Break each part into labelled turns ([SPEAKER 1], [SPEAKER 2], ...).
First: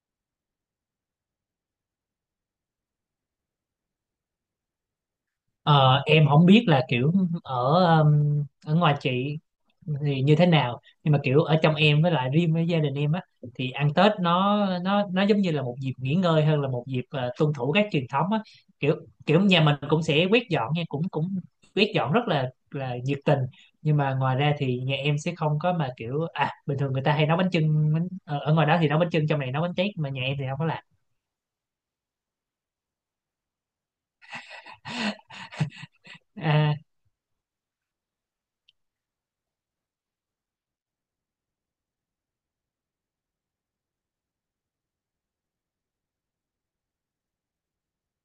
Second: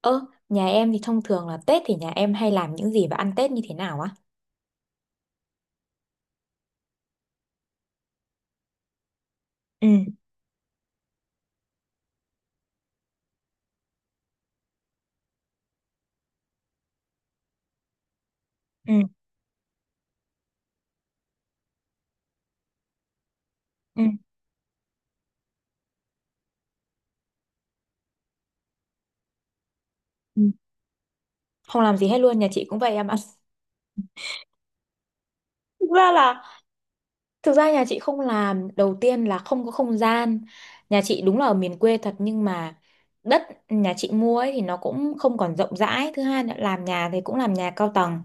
[SPEAKER 1] Ơ, nhà em thì thông thường là Tết thì nhà em hay làm những gì và ăn Tết như thế nào á?
[SPEAKER 2] Ờ, em không biết là kiểu ở ở ngoài chị
[SPEAKER 1] Ừ
[SPEAKER 2] thì như thế nào, nhưng mà kiểu ở trong em, với lại riêng với gia đình em á thì ăn Tết nó giống như là một dịp nghỉ ngơi hơn là một dịp tuân thủ các truyền thống á. kiểu
[SPEAKER 1] ừ,
[SPEAKER 2] kiểu nhà mình cũng sẽ quét dọn nha, cũng cũng quét dọn rất là nhiệt tình, nhưng
[SPEAKER 1] ừ,
[SPEAKER 2] mà ngoài ra thì nhà em sẽ không có, mà kiểu à, bình thường người ta hay nấu bánh chưng bánh, ở ngoài đó thì nấu bánh chưng, trong này nấu bánh tét, mà nhà em
[SPEAKER 1] ừ.
[SPEAKER 2] thì không có làm.
[SPEAKER 1] Không làm gì hết luôn, nhà chị cũng vậy em ạ. Thực ra là,
[SPEAKER 2] À,
[SPEAKER 1] thực ra nhà chị không làm, đầu tiên là không có không gian. Nhà chị đúng là ở miền quê thật nhưng mà đất nhà chị mua ấy thì nó cũng không còn rộng rãi. Thứ hai là làm nhà thì cũng làm nhà cao tầng,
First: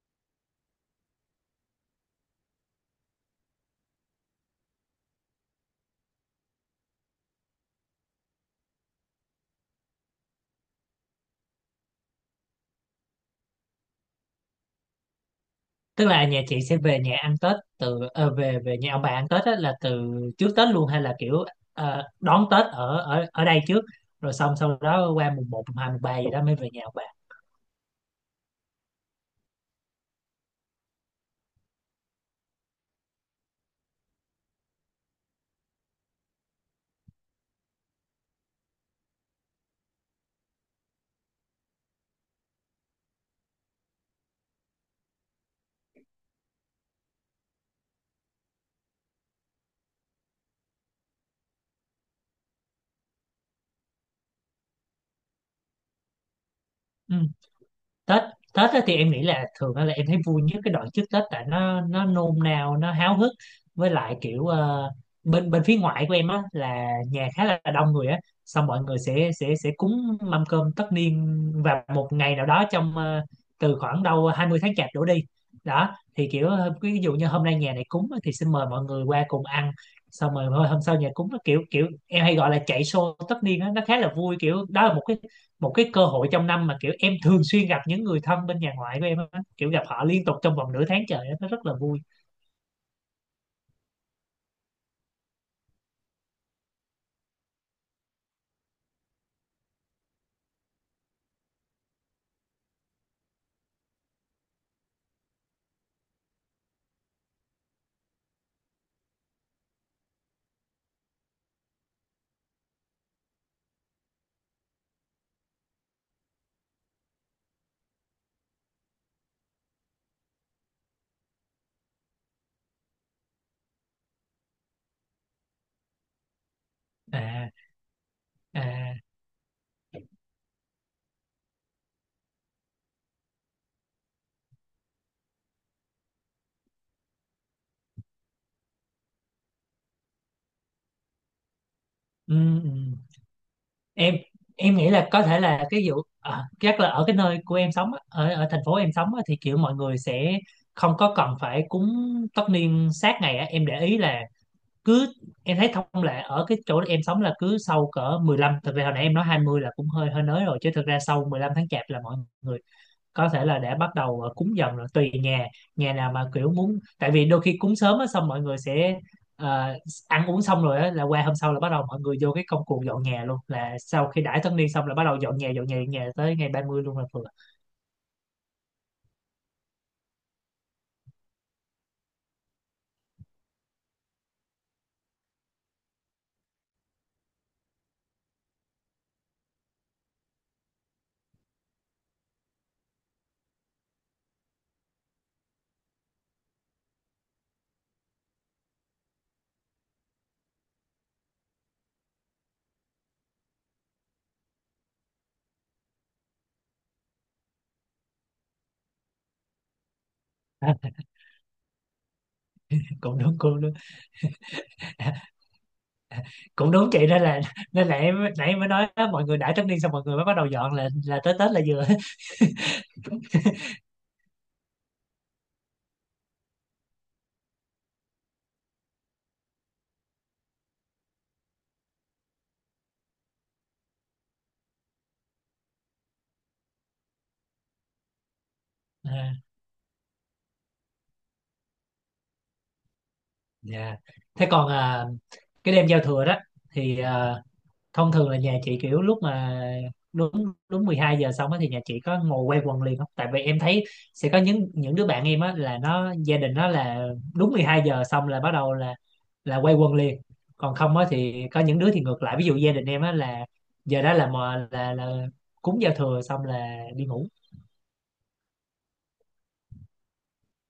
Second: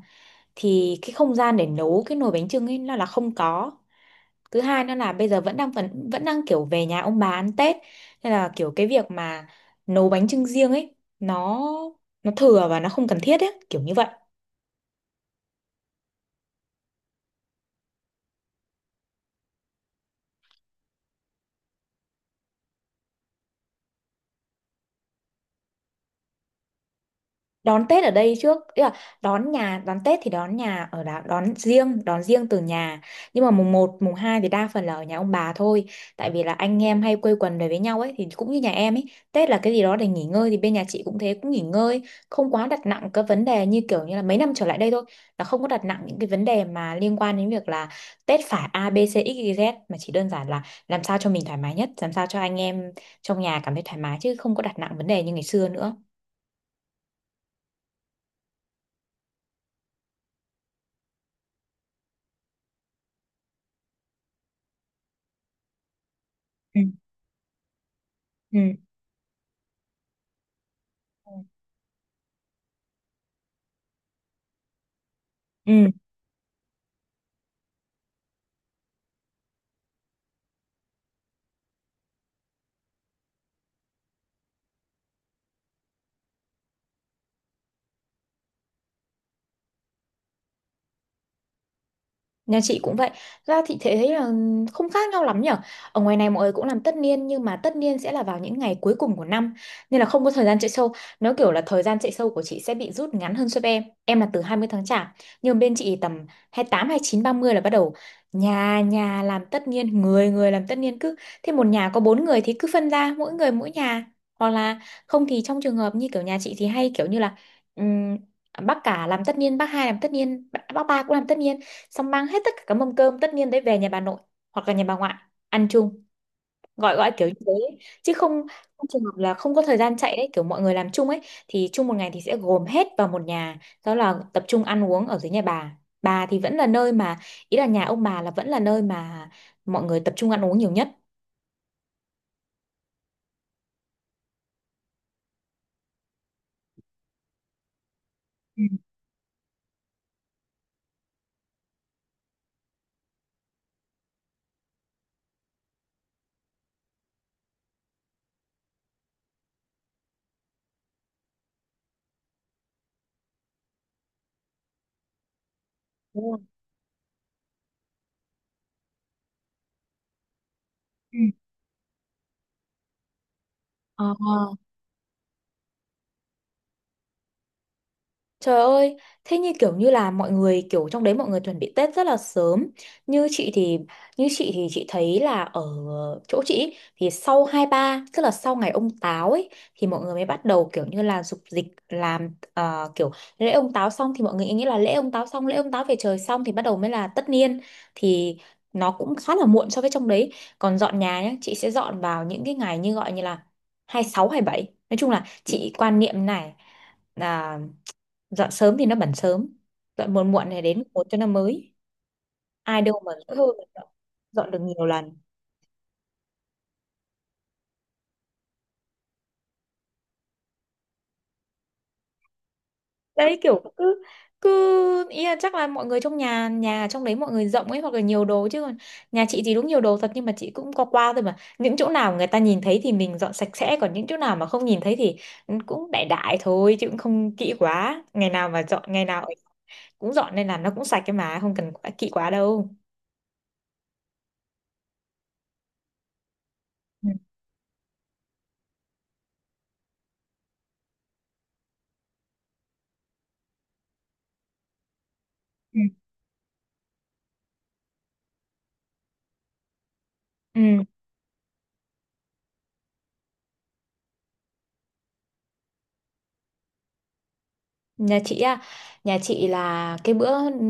[SPEAKER 1] thì cái không gian để nấu cái nồi bánh chưng ấy là không có. Thứ hai nữa là bây giờ vẫn đang kiểu về nhà ông bà ăn Tết, nên là kiểu cái việc mà nấu bánh chưng riêng ấy nó thừa và nó không cần thiết ấy, kiểu như vậy.
[SPEAKER 2] tức là nhà chị sẽ về nhà ăn Tết từ về về nhà ông bà ăn Tết á, là từ trước Tết luôn, hay là kiểu đón Tết ở ở ở đây trước rồi xong sau đó qua mùng một, mùng hai, mùng 3 gì đó mới về nhà ông bà.
[SPEAKER 1] Đón Tết ở đây trước tức là đón nhà, đón Tết thì đón nhà ở đó, đón riêng, đón riêng từ nhà, nhưng mà mùng một mùng 2 thì đa phần là ở nhà ông bà thôi, tại vì là anh em hay quây quần về với nhau ấy, thì cũng như nhà em ấy, Tết là cái gì đó để nghỉ ngơi, thì bên nhà chị cũng thế, cũng nghỉ ngơi, không quá đặt nặng các vấn đề như kiểu như là mấy năm trở lại đây thôi, là không có đặt nặng những cái vấn đề mà liên quan đến việc là Tết phải A B C X Y Z, mà chỉ đơn giản là làm sao cho mình thoải mái nhất, làm sao cho anh em trong nhà cảm thấy thoải mái, chứ không có đặt nặng vấn đề như ngày xưa nữa.
[SPEAKER 2] Ừ. Tết Tết á thì em nghĩ là thường á là em thấy vui nhất cái đoạn trước Tết, tại nó nôn nao, nó háo hức, với lại kiểu bên bên phía ngoại của em á
[SPEAKER 1] Ừ.
[SPEAKER 2] là nhà khá là đông người á, xong mọi người sẽ sẽ cúng mâm cơm tất
[SPEAKER 1] Ừ.
[SPEAKER 2] niên vào một ngày nào đó trong từ khoảng đâu 20 tháng chạp đổ đi.
[SPEAKER 1] Ừ,
[SPEAKER 2] Đó thì kiểu ví dụ như hôm nay nhà này cúng á, thì xin mời mọi người qua cùng ăn, xong rồi thôi hôm sau nhà cúng, nó kiểu kiểu em hay gọi là chạy show tất niên á, nó khá là vui. Kiểu đó là một cái cơ hội trong năm mà kiểu em thường xuyên gặp những người thân bên nhà ngoại của em á, kiểu gặp họ liên tục trong vòng nửa tháng trời á, nó rất là vui.
[SPEAKER 1] nhà chị cũng vậy. Ra thì thế thấy là không khác nhau lắm nhở. Ở ngoài này mọi người cũng làm tất niên, nhưng mà tất niên sẽ là vào những ngày cuối cùng của năm, nên là không có thời gian chạy sâu. Nó kiểu là thời gian chạy sâu của chị sẽ bị rút ngắn hơn so với em. Em là từ 20 tháng chạp, nhưng bên chị tầm hai hai tám, hai mươi chín, ba mươi là bắt đầu nhà nhà làm tất niên, người người làm tất niên, cứ thế một nhà có bốn người thì cứ phân ra mỗi người mỗi nhà, hoặc là không thì trong trường hợp như kiểu nhà chị thì hay kiểu như là ừm, bác cả làm tất niên, bác hai làm tất niên, bác ba cũng làm tất niên, xong mang hết tất cả các mâm cơm tất niên đấy về nhà bà nội hoặc là nhà bà ngoại ăn chung, gọi gọi kiểu như
[SPEAKER 2] À,
[SPEAKER 1] thế, chứ không, không
[SPEAKER 2] à,
[SPEAKER 1] trường hợp là không có thời gian chạy đấy, kiểu mọi người làm chung ấy, thì chung một ngày thì sẽ gồm hết vào một nhà, đó là tập trung ăn uống ở dưới nhà bà. Bà thì vẫn là nơi mà, ý là nhà ông bà là vẫn là nơi mà mọi người tập trung ăn uống nhiều nhất.
[SPEAKER 2] ừ, ừ. em em nghĩ là có thể là cái vụ à, chắc là ở cái nơi của em sống á, ở ở thành
[SPEAKER 1] Ừ,
[SPEAKER 2] phố em sống á, thì kiểu mọi người sẽ không có cần phải cúng tất niên sát ngày á. Em để ý là cứ, em thấy thông lệ ở cái chỗ em sống là cứ sau cỡ mười lăm, thực ra hồi nãy em nói 20 là cũng hơi hơi nới rồi, chứ thực ra sau 15 tháng chạp là mọi người có thể là để bắt đầu cúng dần rồi, tùy nhà. Nhà nào mà
[SPEAKER 1] đúng rồi.
[SPEAKER 2] kiểu muốn, tại vì đôi khi cúng sớm á, xong mọi người sẽ ờ, ăn uống xong rồi á là
[SPEAKER 1] Ừ.
[SPEAKER 2] qua hôm sau là bắt đầu mọi người vô cái công cuộc dọn nhà luôn, là
[SPEAKER 1] Ờ.
[SPEAKER 2] sau khi đãi tân niên xong là bắt đầu dọn nhà dọn nhà tới ngày ba mươi luôn là vừa.
[SPEAKER 1] Trời ơi, thế như kiểu như là mọi người kiểu trong đấy mọi người chuẩn bị Tết rất là sớm. Như chị thì Như chị thì chị thấy là ở chỗ chị ý, thì sau hai ba, tức là sau ngày ông Táo ấy, thì mọi người mới bắt đầu kiểu như là dục dịch làm kiểu lễ ông Táo xong thì mọi người nghĩ là lễ ông Táo xong, lễ ông Táo về trời xong thì bắt đầu mới là tất niên, thì nó cũng khá là muộn so với trong đấy. Còn dọn nhà nhá, chị sẽ dọn vào những cái ngày như gọi như là 26, bảy. Nói chung là chị quan niệm này, dọn sớm thì nó bẩn sớm, dọn muộn muộn này đến một cho nó mới, ai đâu mà
[SPEAKER 2] Cũng đúng,
[SPEAKER 1] dỗi hơi
[SPEAKER 2] cũng
[SPEAKER 1] mà
[SPEAKER 2] đúng.
[SPEAKER 1] dọn, dọn được nhiều lần.
[SPEAKER 2] Cũng đúng chị, nên là em nãy mới nói á, mọi người đãi tân niên xong mọi người mới bắt đầu dọn là tới Tết là vừa.
[SPEAKER 1] Đấy kiểu cứ cứ ý là chắc là mọi người trong nhà nhà trong đấy mọi người rộng ấy hoặc là nhiều đồ, chứ còn nhà chị thì đúng nhiều đồ thật, nhưng mà chị cũng qua qua thôi, mà những chỗ nào người ta nhìn thấy thì mình dọn sạch sẽ, còn những chỗ nào mà không nhìn thấy thì cũng đại đại thôi chứ cũng không kỹ quá, ngày nào mà dọn, ngày nào
[SPEAKER 2] À,
[SPEAKER 1] cũng dọn, nên là nó cũng sạch, cái mà không cần quá kỹ quá đâu.
[SPEAKER 2] dạ. Thế còn à, cái đêm giao thừa đó thì à, thông thường là nhà chị kiểu lúc mà đúng đúng 12 giờ xong á thì nhà chị có ngồi quay quần liền không, tại vì em thấy sẽ có những đứa bạn em á là
[SPEAKER 1] Ừ.
[SPEAKER 2] nó gia đình nó là đúng 12 giờ xong là bắt đầu là quay quần liền. Còn
[SPEAKER 1] Ừ.
[SPEAKER 2] không á thì có những đứa thì ngược lại, ví dụ gia đình em á là giờ đó là mò là cúng giao thừa xong là đi ngủ.
[SPEAKER 1] Nhà chị á, nhà chị là cái bữa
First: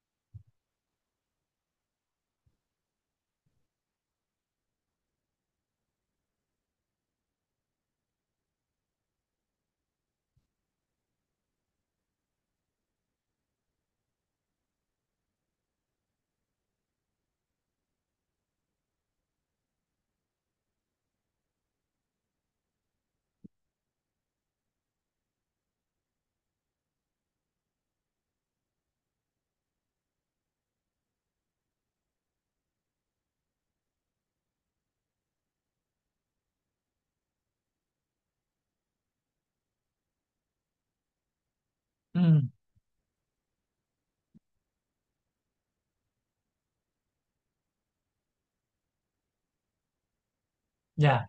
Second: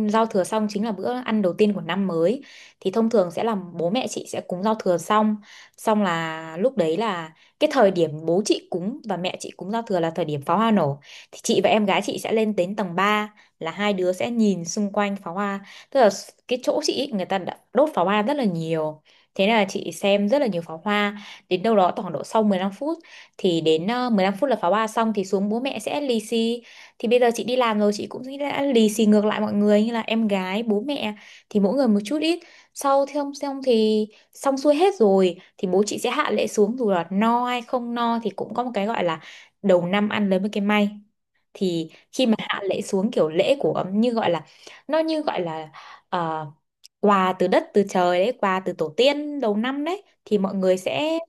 [SPEAKER 1] giao thừa xong chính là bữa ăn đầu tiên của năm mới. Thì thông thường sẽ là bố mẹ chị sẽ cúng giao thừa xong, xong là lúc đấy là cái thời điểm bố chị cúng và mẹ chị cúng giao thừa là thời điểm pháo hoa nổ. Thì chị và em gái chị sẽ lên đến tầng ba, là hai đứa sẽ nhìn xung quanh pháo hoa. Tức là cái chỗ chị ý, người ta đã đốt pháo hoa rất là nhiều. Thế nên là chị xem rất là nhiều pháo hoa. Đến đâu đó khoảng độ sau 15 phút, thì đến 15 phút là pháo hoa xong, thì xuống bố mẹ sẽ lì xì. Thì bây giờ chị đi làm rồi, chị cũng đã lì xì ngược lại mọi người như là em gái, bố mẹ, thì mỗi người một chút ít. Sau thì không, xong thì xong xuôi hết rồi thì bố chị sẽ hạ lễ xuống, dù là no hay không no thì cũng có một cái gọi là đầu năm ăn lấy một cái may. Thì
[SPEAKER 2] Ừ,
[SPEAKER 1] khi mà hạ lễ xuống kiểu lễ của như gọi là, nó như gọi là, ờ, quà từ đất từ trời đấy, quà từ tổ tiên đầu năm đấy, thì mọi người sẽ
[SPEAKER 2] dạ,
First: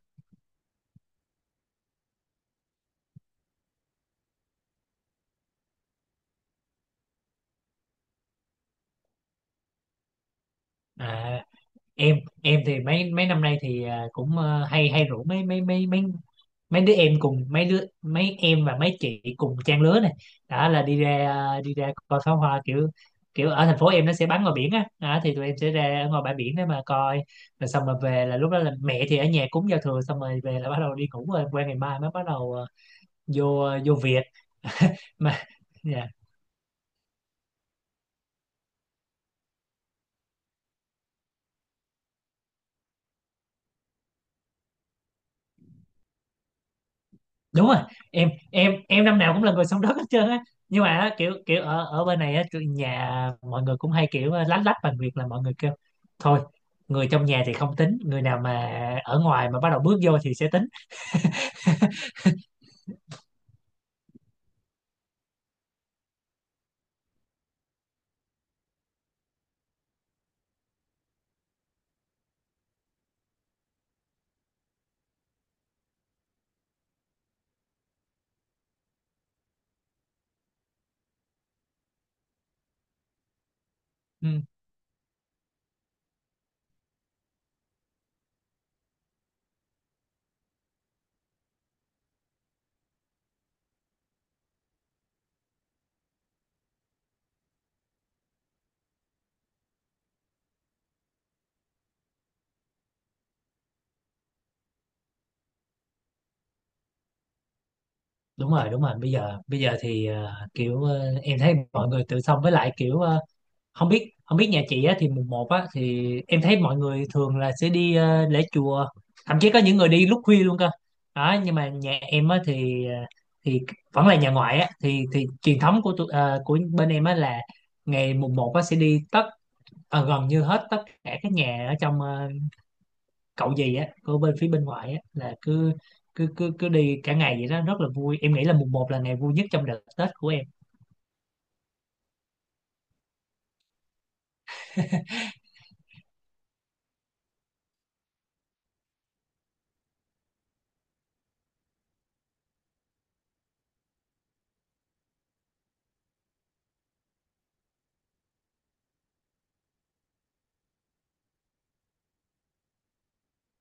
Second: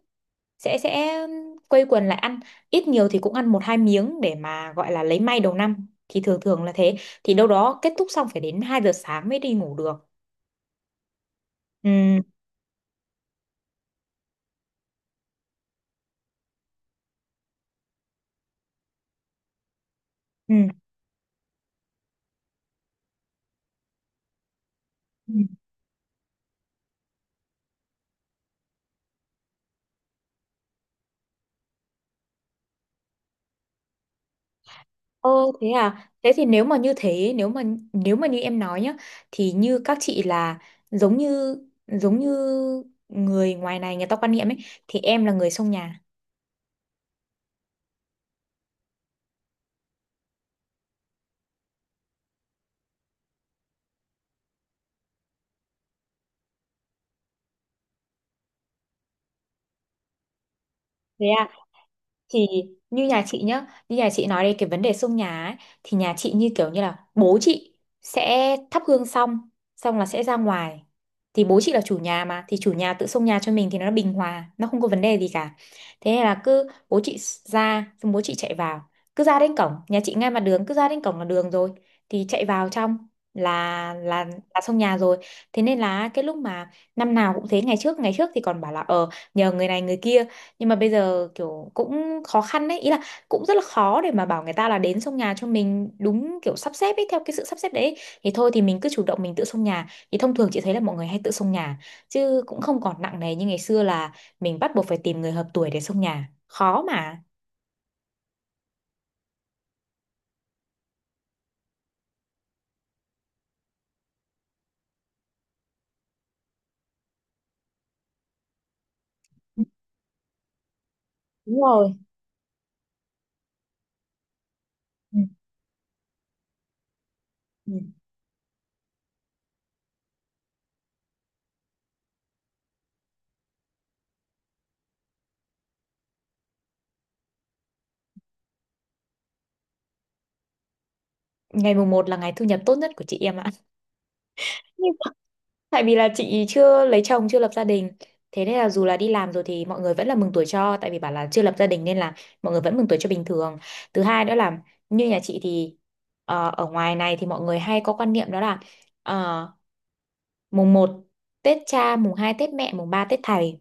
[SPEAKER 1] sẽ quây quần lại ăn, ít nhiều thì cũng ăn một hai miếng để mà gọi là lấy may đầu năm, thì thường thường là thế. Thì đâu đó kết thúc xong phải đến 2 giờ sáng mới đi ngủ được.
[SPEAKER 2] à. em
[SPEAKER 1] Ừ.
[SPEAKER 2] em thì mấy mấy năm nay thì à, cũng hay hay rủ mấy mấy mấy mấy mấy đứa em cùng mấy đứa, mấy em và mấy chị cùng trang lứa này,
[SPEAKER 1] Ừ.
[SPEAKER 2] đó là đi ra à, đi ra coi pháo hoa, kiểu kiểu ở thành phố em nó sẽ bắn ngoài biển á đó,
[SPEAKER 1] Ừ.
[SPEAKER 2] thì tụi em sẽ ra ngoài bãi biển để mà coi. Rồi xong rồi về là lúc đó là mẹ thì ở nhà cúng giao thừa xong rồi về là bắt đầu đi ngủ, rồi qua ngày mai mới bắt đầu vô vô việc mà.
[SPEAKER 1] Ô thế
[SPEAKER 2] Dạ.
[SPEAKER 1] à, thế thì nếu mà như thế, nếu mà như em nói nhá, thì như các chị là giống như, giống như người ngoài này người ta quan niệm ấy, thì em là người xông nhà.
[SPEAKER 2] Đúng rồi, em năm nào cũng là người sống đất hết trơn á, nhưng mà á, kiểu kiểu ở ở bên này á tụi nhà mọi người cũng hay kiểu lách lách bằng việc là mọi người kêu thôi, người trong nhà thì không tính, người nào mà ở ngoài mà bắt đầu bước vô thì sẽ tính.
[SPEAKER 1] Thế à? Thì như nhà chị nhá, như nhà chị nói đây cái vấn đề xông nhà ấy, thì nhà chị như kiểu như là bố chị sẽ thắp hương xong, xong là sẽ ra ngoài, thì bố chị là chủ nhà mà, thì chủ nhà tự xông nhà cho mình thì nó bình hòa, nó không có vấn đề gì cả. Thế nên là cứ bố chị ra, xong bố chị chạy vào, cứ ra đến cổng, nhà chị ngay mặt đường, cứ ra đến cổng là đường rồi, thì chạy vào trong là
[SPEAKER 2] Ừ,
[SPEAKER 1] xông nhà rồi. Thế nên là cái lúc mà năm nào cũng thế, ngày trước, thì còn bảo là ờ nhờ người này người kia, nhưng mà bây giờ kiểu cũng khó khăn đấy, ý là cũng rất là khó để mà bảo người ta là đến xông nhà cho mình đúng kiểu sắp xếp ấy, theo cái sự sắp xếp đấy, thì thôi thì mình cứ chủ động mình tự xông nhà, thì thông thường chị thấy là mọi người hay tự xông nhà, chứ cũng không còn nặng nề như ngày xưa là mình bắt buộc phải tìm người hợp tuổi để xông nhà, khó mà.
[SPEAKER 2] đúng rồi đúng rồi, bây giờ thì kiểu em thấy mọi người tự xong, với lại kiểu không biết nhà chị á thì mùng một á thì em thấy mọi người thường là sẽ đi lễ chùa, thậm chí có những người đi lúc khuya luôn cơ đó. Nhưng
[SPEAKER 1] Đúng
[SPEAKER 2] mà
[SPEAKER 1] rồi.
[SPEAKER 2] nhà em á thì thì vẫn là nhà ngoại á thì
[SPEAKER 1] Ừ.
[SPEAKER 2] thì truyền thống của tụi- của bên em á là
[SPEAKER 1] Ừ.
[SPEAKER 2] ngày mùng một á sẽ đi tất gần như hết tất cả các nhà ở trong cậu gì á của bên phía bên ngoại á, là cứ cứ cứ cứ đi cả ngày vậy đó, rất là vui. Em nghĩ là mùng một là ngày vui nhất trong đợt Tết của em.
[SPEAKER 1] Ngày mùng một là ngày thu nhập tốt nhất của chị em ạ. Tại vì là chị chưa lấy chồng, chưa lập gia đình. Thế nên là dù là đi làm rồi thì mọi người vẫn là mừng tuổi cho. Tại vì bảo là chưa lập gia đình nên là mọi người vẫn mừng tuổi cho bình thường. Thứ hai nữa là như nhà chị thì, ờ, ở ngoài này thì mọi người hay có quan niệm đó là, ờ, mùng một Tết cha, mùng 2 Tết mẹ, mùng 3 Tết thầy.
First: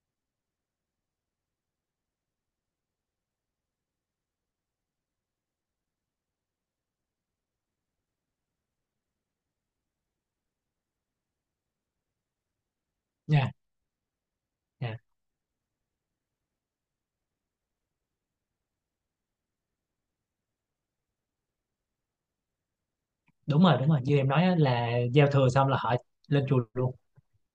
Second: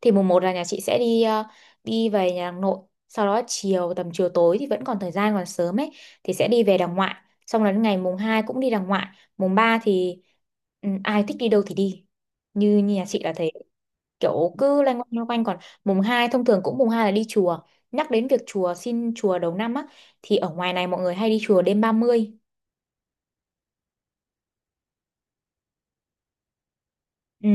[SPEAKER 1] Thì mùng một là nhà chị sẽ đi đi về nhà hàng nội, sau đó chiều tầm chiều tối thì vẫn còn thời gian còn sớm ấy thì sẽ đi về đàng ngoại, xong đến ngày mùng 2 cũng đi đàng ngoại, mùng 3 thì, ừ, ai thích đi đâu thì đi. Như nhà chị là thế,
[SPEAKER 2] Nha,
[SPEAKER 1] kiểu cứ loanh quanh loanh quanh. Còn mùng 2 thông thường cũng, mùng 2 là đi chùa. Nhắc đến việc chùa, xin chùa đầu năm á, thì ở ngoài này mọi người hay đi chùa đêm ba mươi.
[SPEAKER 2] đúng rồi đúng rồi, như em nói á, là giao thừa xong là họ lên chùa luôn.
[SPEAKER 1] Ừ,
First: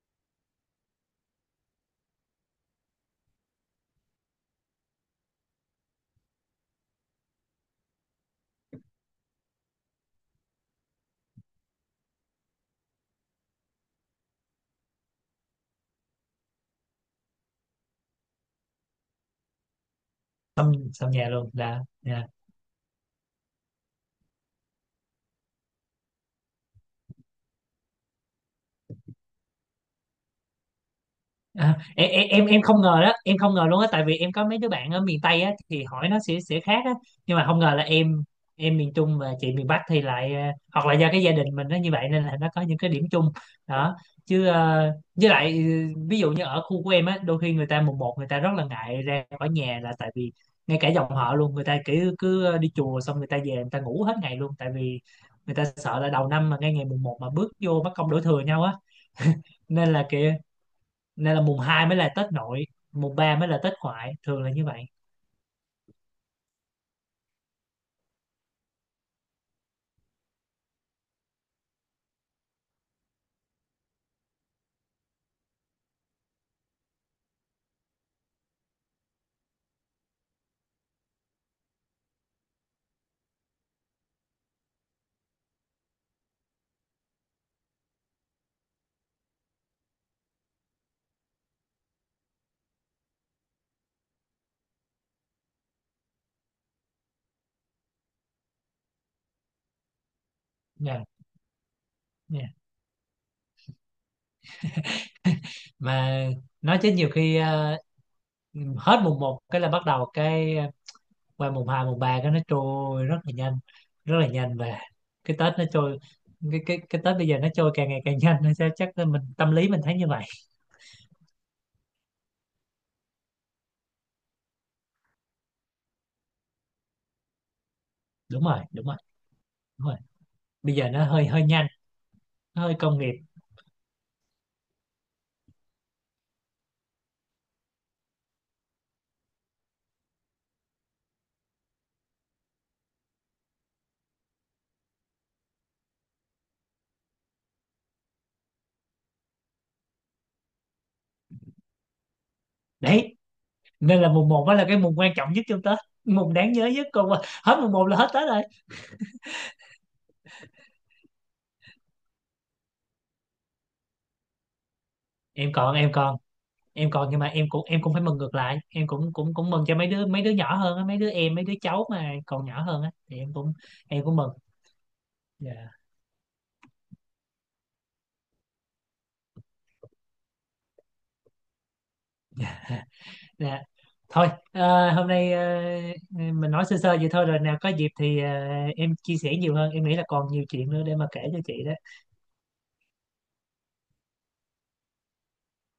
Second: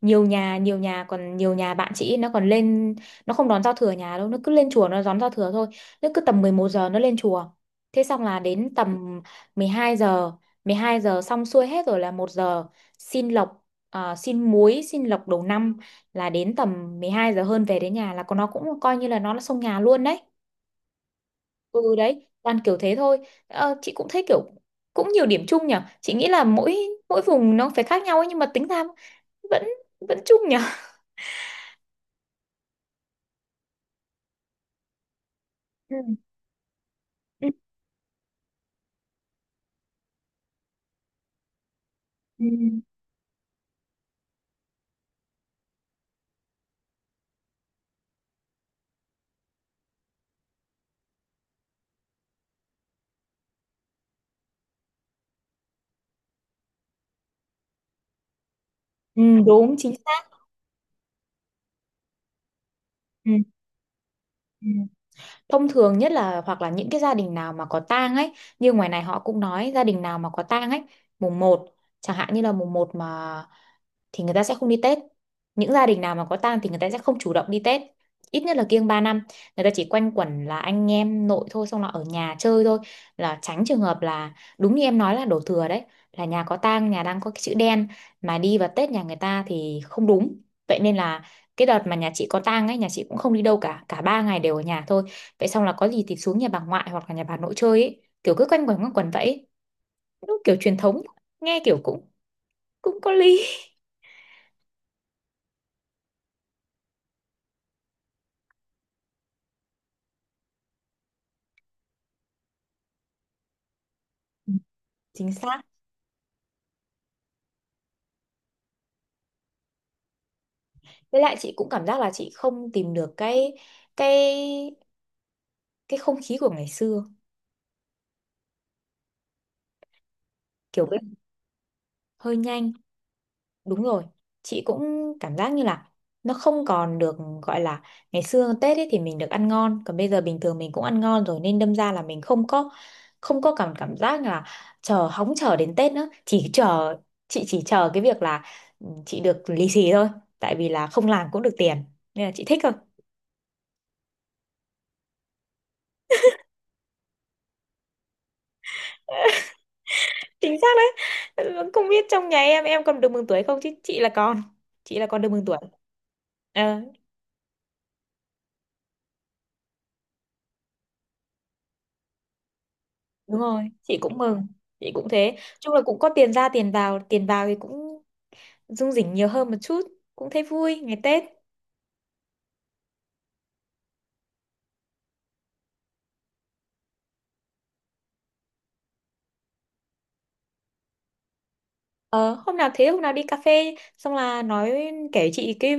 [SPEAKER 1] nhiều nhà, còn nhiều nhà bạn chị ấy, nó còn lên, nó không đón giao thừa nhà đâu, nó cứ lên chùa nó đón giao thừa thôi. Nó cứ tầm 11 giờ nó lên chùa, thế xong là đến tầm 12 giờ, xong xuôi hết rồi là một giờ, xin lộc, à, xin muối xin lộc đầu năm, là đến tầm 12 giờ hơn về đến nhà, là còn nó cũng coi như là nó là xông nhà luôn đấy.
[SPEAKER 2] Xong xong nhà luôn là
[SPEAKER 1] Ừ đấy,
[SPEAKER 2] à.
[SPEAKER 1] toàn kiểu thế thôi. Ờ, chị cũng thấy kiểu cũng nhiều điểm chung nhỉ. Chị nghĩ là mỗi mỗi vùng nó phải khác nhau ấy, nhưng mà tính ra vẫn vẫn chung nhỉ.
[SPEAKER 2] À, em không ngờ đó, em không ngờ luôn á, tại vì em có mấy đứa bạn ở miền Tây á thì
[SPEAKER 1] Ừ.
[SPEAKER 2] hỏi nó sẽ khác á, nhưng mà
[SPEAKER 1] Ừ.
[SPEAKER 2] không ngờ là em miền Trung và chị miền Bắc thì lại hoặc là do cái gia đình mình nó như vậy nên là
[SPEAKER 1] Ừ.
[SPEAKER 2] nó có những cái điểm chung đó. Chứ với lại ừ, ví dụ như ở khu của em á đôi khi người ta mùng một người ta rất là ngại ra khỏi nhà, là tại vì ngay cả dòng họ luôn, người ta cứ cứ đi chùa xong người ta về người ta ngủ hết ngày luôn, tại vì người ta sợ là đầu năm mà ngay ngày mùng một mà bước vô mất công đổ thừa nhau á.
[SPEAKER 1] Ừ, đúng
[SPEAKER 2] nên
[SPEAKER 1] chính
[SPEAKER 2] là
[SPEAKER 1] xác.
[SPEAKER 2] kiểu nên là mùng 2 mới là Tết nội, mùng
[SPEAKER 1] Ừ.
[SPEAKER 2] ba mới là Tết ngoại, thường là như
[SPEAKER 1] Ừ.
[SPEAKER 2] vậy.
[SPEAKER 1] Thông thường nhất là hoặc là những cái gia đình nào mà có tang ấy, như ngoài này họ cũng nói gia đình nào mà có tang ấy, mùng một, chẳng hạn như là mùng một mà, thì người ta sẽ không đi Tết, những gia đình nào mà có tang thì người ta sẽ không chủ động đi Tết, ít nhất là kiêng 3 năm. Người ta chỉ quanh quẩn là anh em nội thôi, xong là ở nhà chơi thôi, là tránh trường hợp là đúng như em nói là đổ thừa đấy, là nhà có tang, nhà đang có cái chữ đen mà đi vào Tết nhà người ta thì không đúng. Vậy nên là cái đợt mà nhà chị có tang ấy, nhà chị cũng không đi đâu cả, cả ba ngày đều ở nhà thôi. Vậy xong là có gì thì xuống nhà bà ngoại hoặc là nhà bà nội chơi ấy, kiểu cứ quanh quẩn vậy ấy. Nó kiểu truyền thống,
[SPEAKER 2] Nha,
[SPEAKER 1] nghe kiểu cũng
[SPEAKER 2] nha.
[SPEAKER 1] cũng có lý.
[SPEAKER 2] Mà nói chứ nhiều khi hết mùng một cái là bắt đầu cái qua mùng 2, mùng 3 cái nó trôi rất là nhanh, rất là
[SPEAKER 1] Ừ,
[SPEAKER 2] nhanh. Và
[SPEAKER 1] chính
[SPEAKER 2] cái Tết
[SPEAKER 1] xác.
[SPEAKER 2] nó trôi, cái Tết bây giờ nó trôi càng ngày càng nhanh hay sao, chắc là mình tâm lý mình thấy như vậy.
[SPEAKER 1] Với lại chị cũng cảm giác là chị không tìm được cái cái cái không khí của ngày xưa.
[SPEAKER 2] Đúng rồi đúng rồi đúng rồi Bây
[SPEAKER 1] Kiểu
[SPEAKER 2] giờ
[SPEAKER 1] cái
[SPEAKER 2] nó hơi hơi nhanh,
[SPEAKER 1] hơi
[SPEAKER 2] nó
[SPEAKER 1] nhanh.
[SPEAKER 2] hơi công nghiệp.
[SPEAKER 1] Đúng rồi, chị cũng cảm giác như là nó không còn được gọi là ngày xưa. Tết ấy thì mình được ăn ngon, còn bây giờ bình thường mình cũng ăn ngon rồi, nên đâm ra là mình không có, không có cảm cảm giác là chờ, hóng chờ đến Tết nữa, chỉ chờ, chị chỉ chờ cái việc là, ừ, chị được lì xì thôi, tại vì là không làm cũng được tiền, nên là chị thích thôi.
[SPEAKER 2] Đấy, nên là mùng một mới là cái mùng quan trọng nhất trong Tết, mùng đáng nhớ nhất, còn qua- hết mùng một là hết Tết rồi.
[SPEAKER 1] Chính xác đấy. Ừ, không biết trong nhà em còn được mừng tuổi không, chứ chị là con, chị là con được mừng
[SPEAKER 2] em
[SPEAKER 1] tuổi.
[SPEAKER 2] còn em còn
[SPEAKER 1] Ờ,
[SPEAKER 2] em còn nhưng mà em cũng, em cũng phải mừng ngược lại, em cũng cũng cũng mừng cho mấy đứa nhỏ hơn á, mấy đứa em, mấy đứa cháu mà còn nhỏ hơn á thì em
[SPEAKER 1] đúng
[SPEAKER 2] cũng,
[SPEAKER 1] rồi, chị
[SPEAKER 2] em cũng
[SPEAKER 1] cũng
[SPEAKER 2] mừng.
[SPEAKER 1] mừng, chị cũng thế. Chung
[SPEAKER 2] Dạ,
[SPEAKER 1] là cũng có tiền ra tiền vào, tiền vào thì cũng rung rỉnh nhiều hơn một chút, cũng thấy vui ngày Tết.
[SPEAKER 2] dạ. Thôi hôm nay mình nói sơ sơ vậy thôi, rồi nào có dịp thì em chia sẻ nhiều hơn, em nghĩ là còn nhiều chuyện nữa để mà kể cho chị đó.
[SPEAKER 1] Ờ, hôm nào, thế hôm nào đi cà phê xong là nói, kể chị cái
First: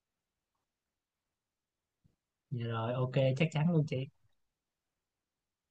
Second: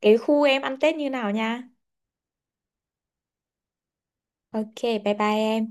[SPEAKER 1] khu em ăn Tết như nào nha.
[SPEAKER 2] Dạ rồi, ok, chắc chắn luôn chị.
[SPEAKER 1] Ok bye bye em.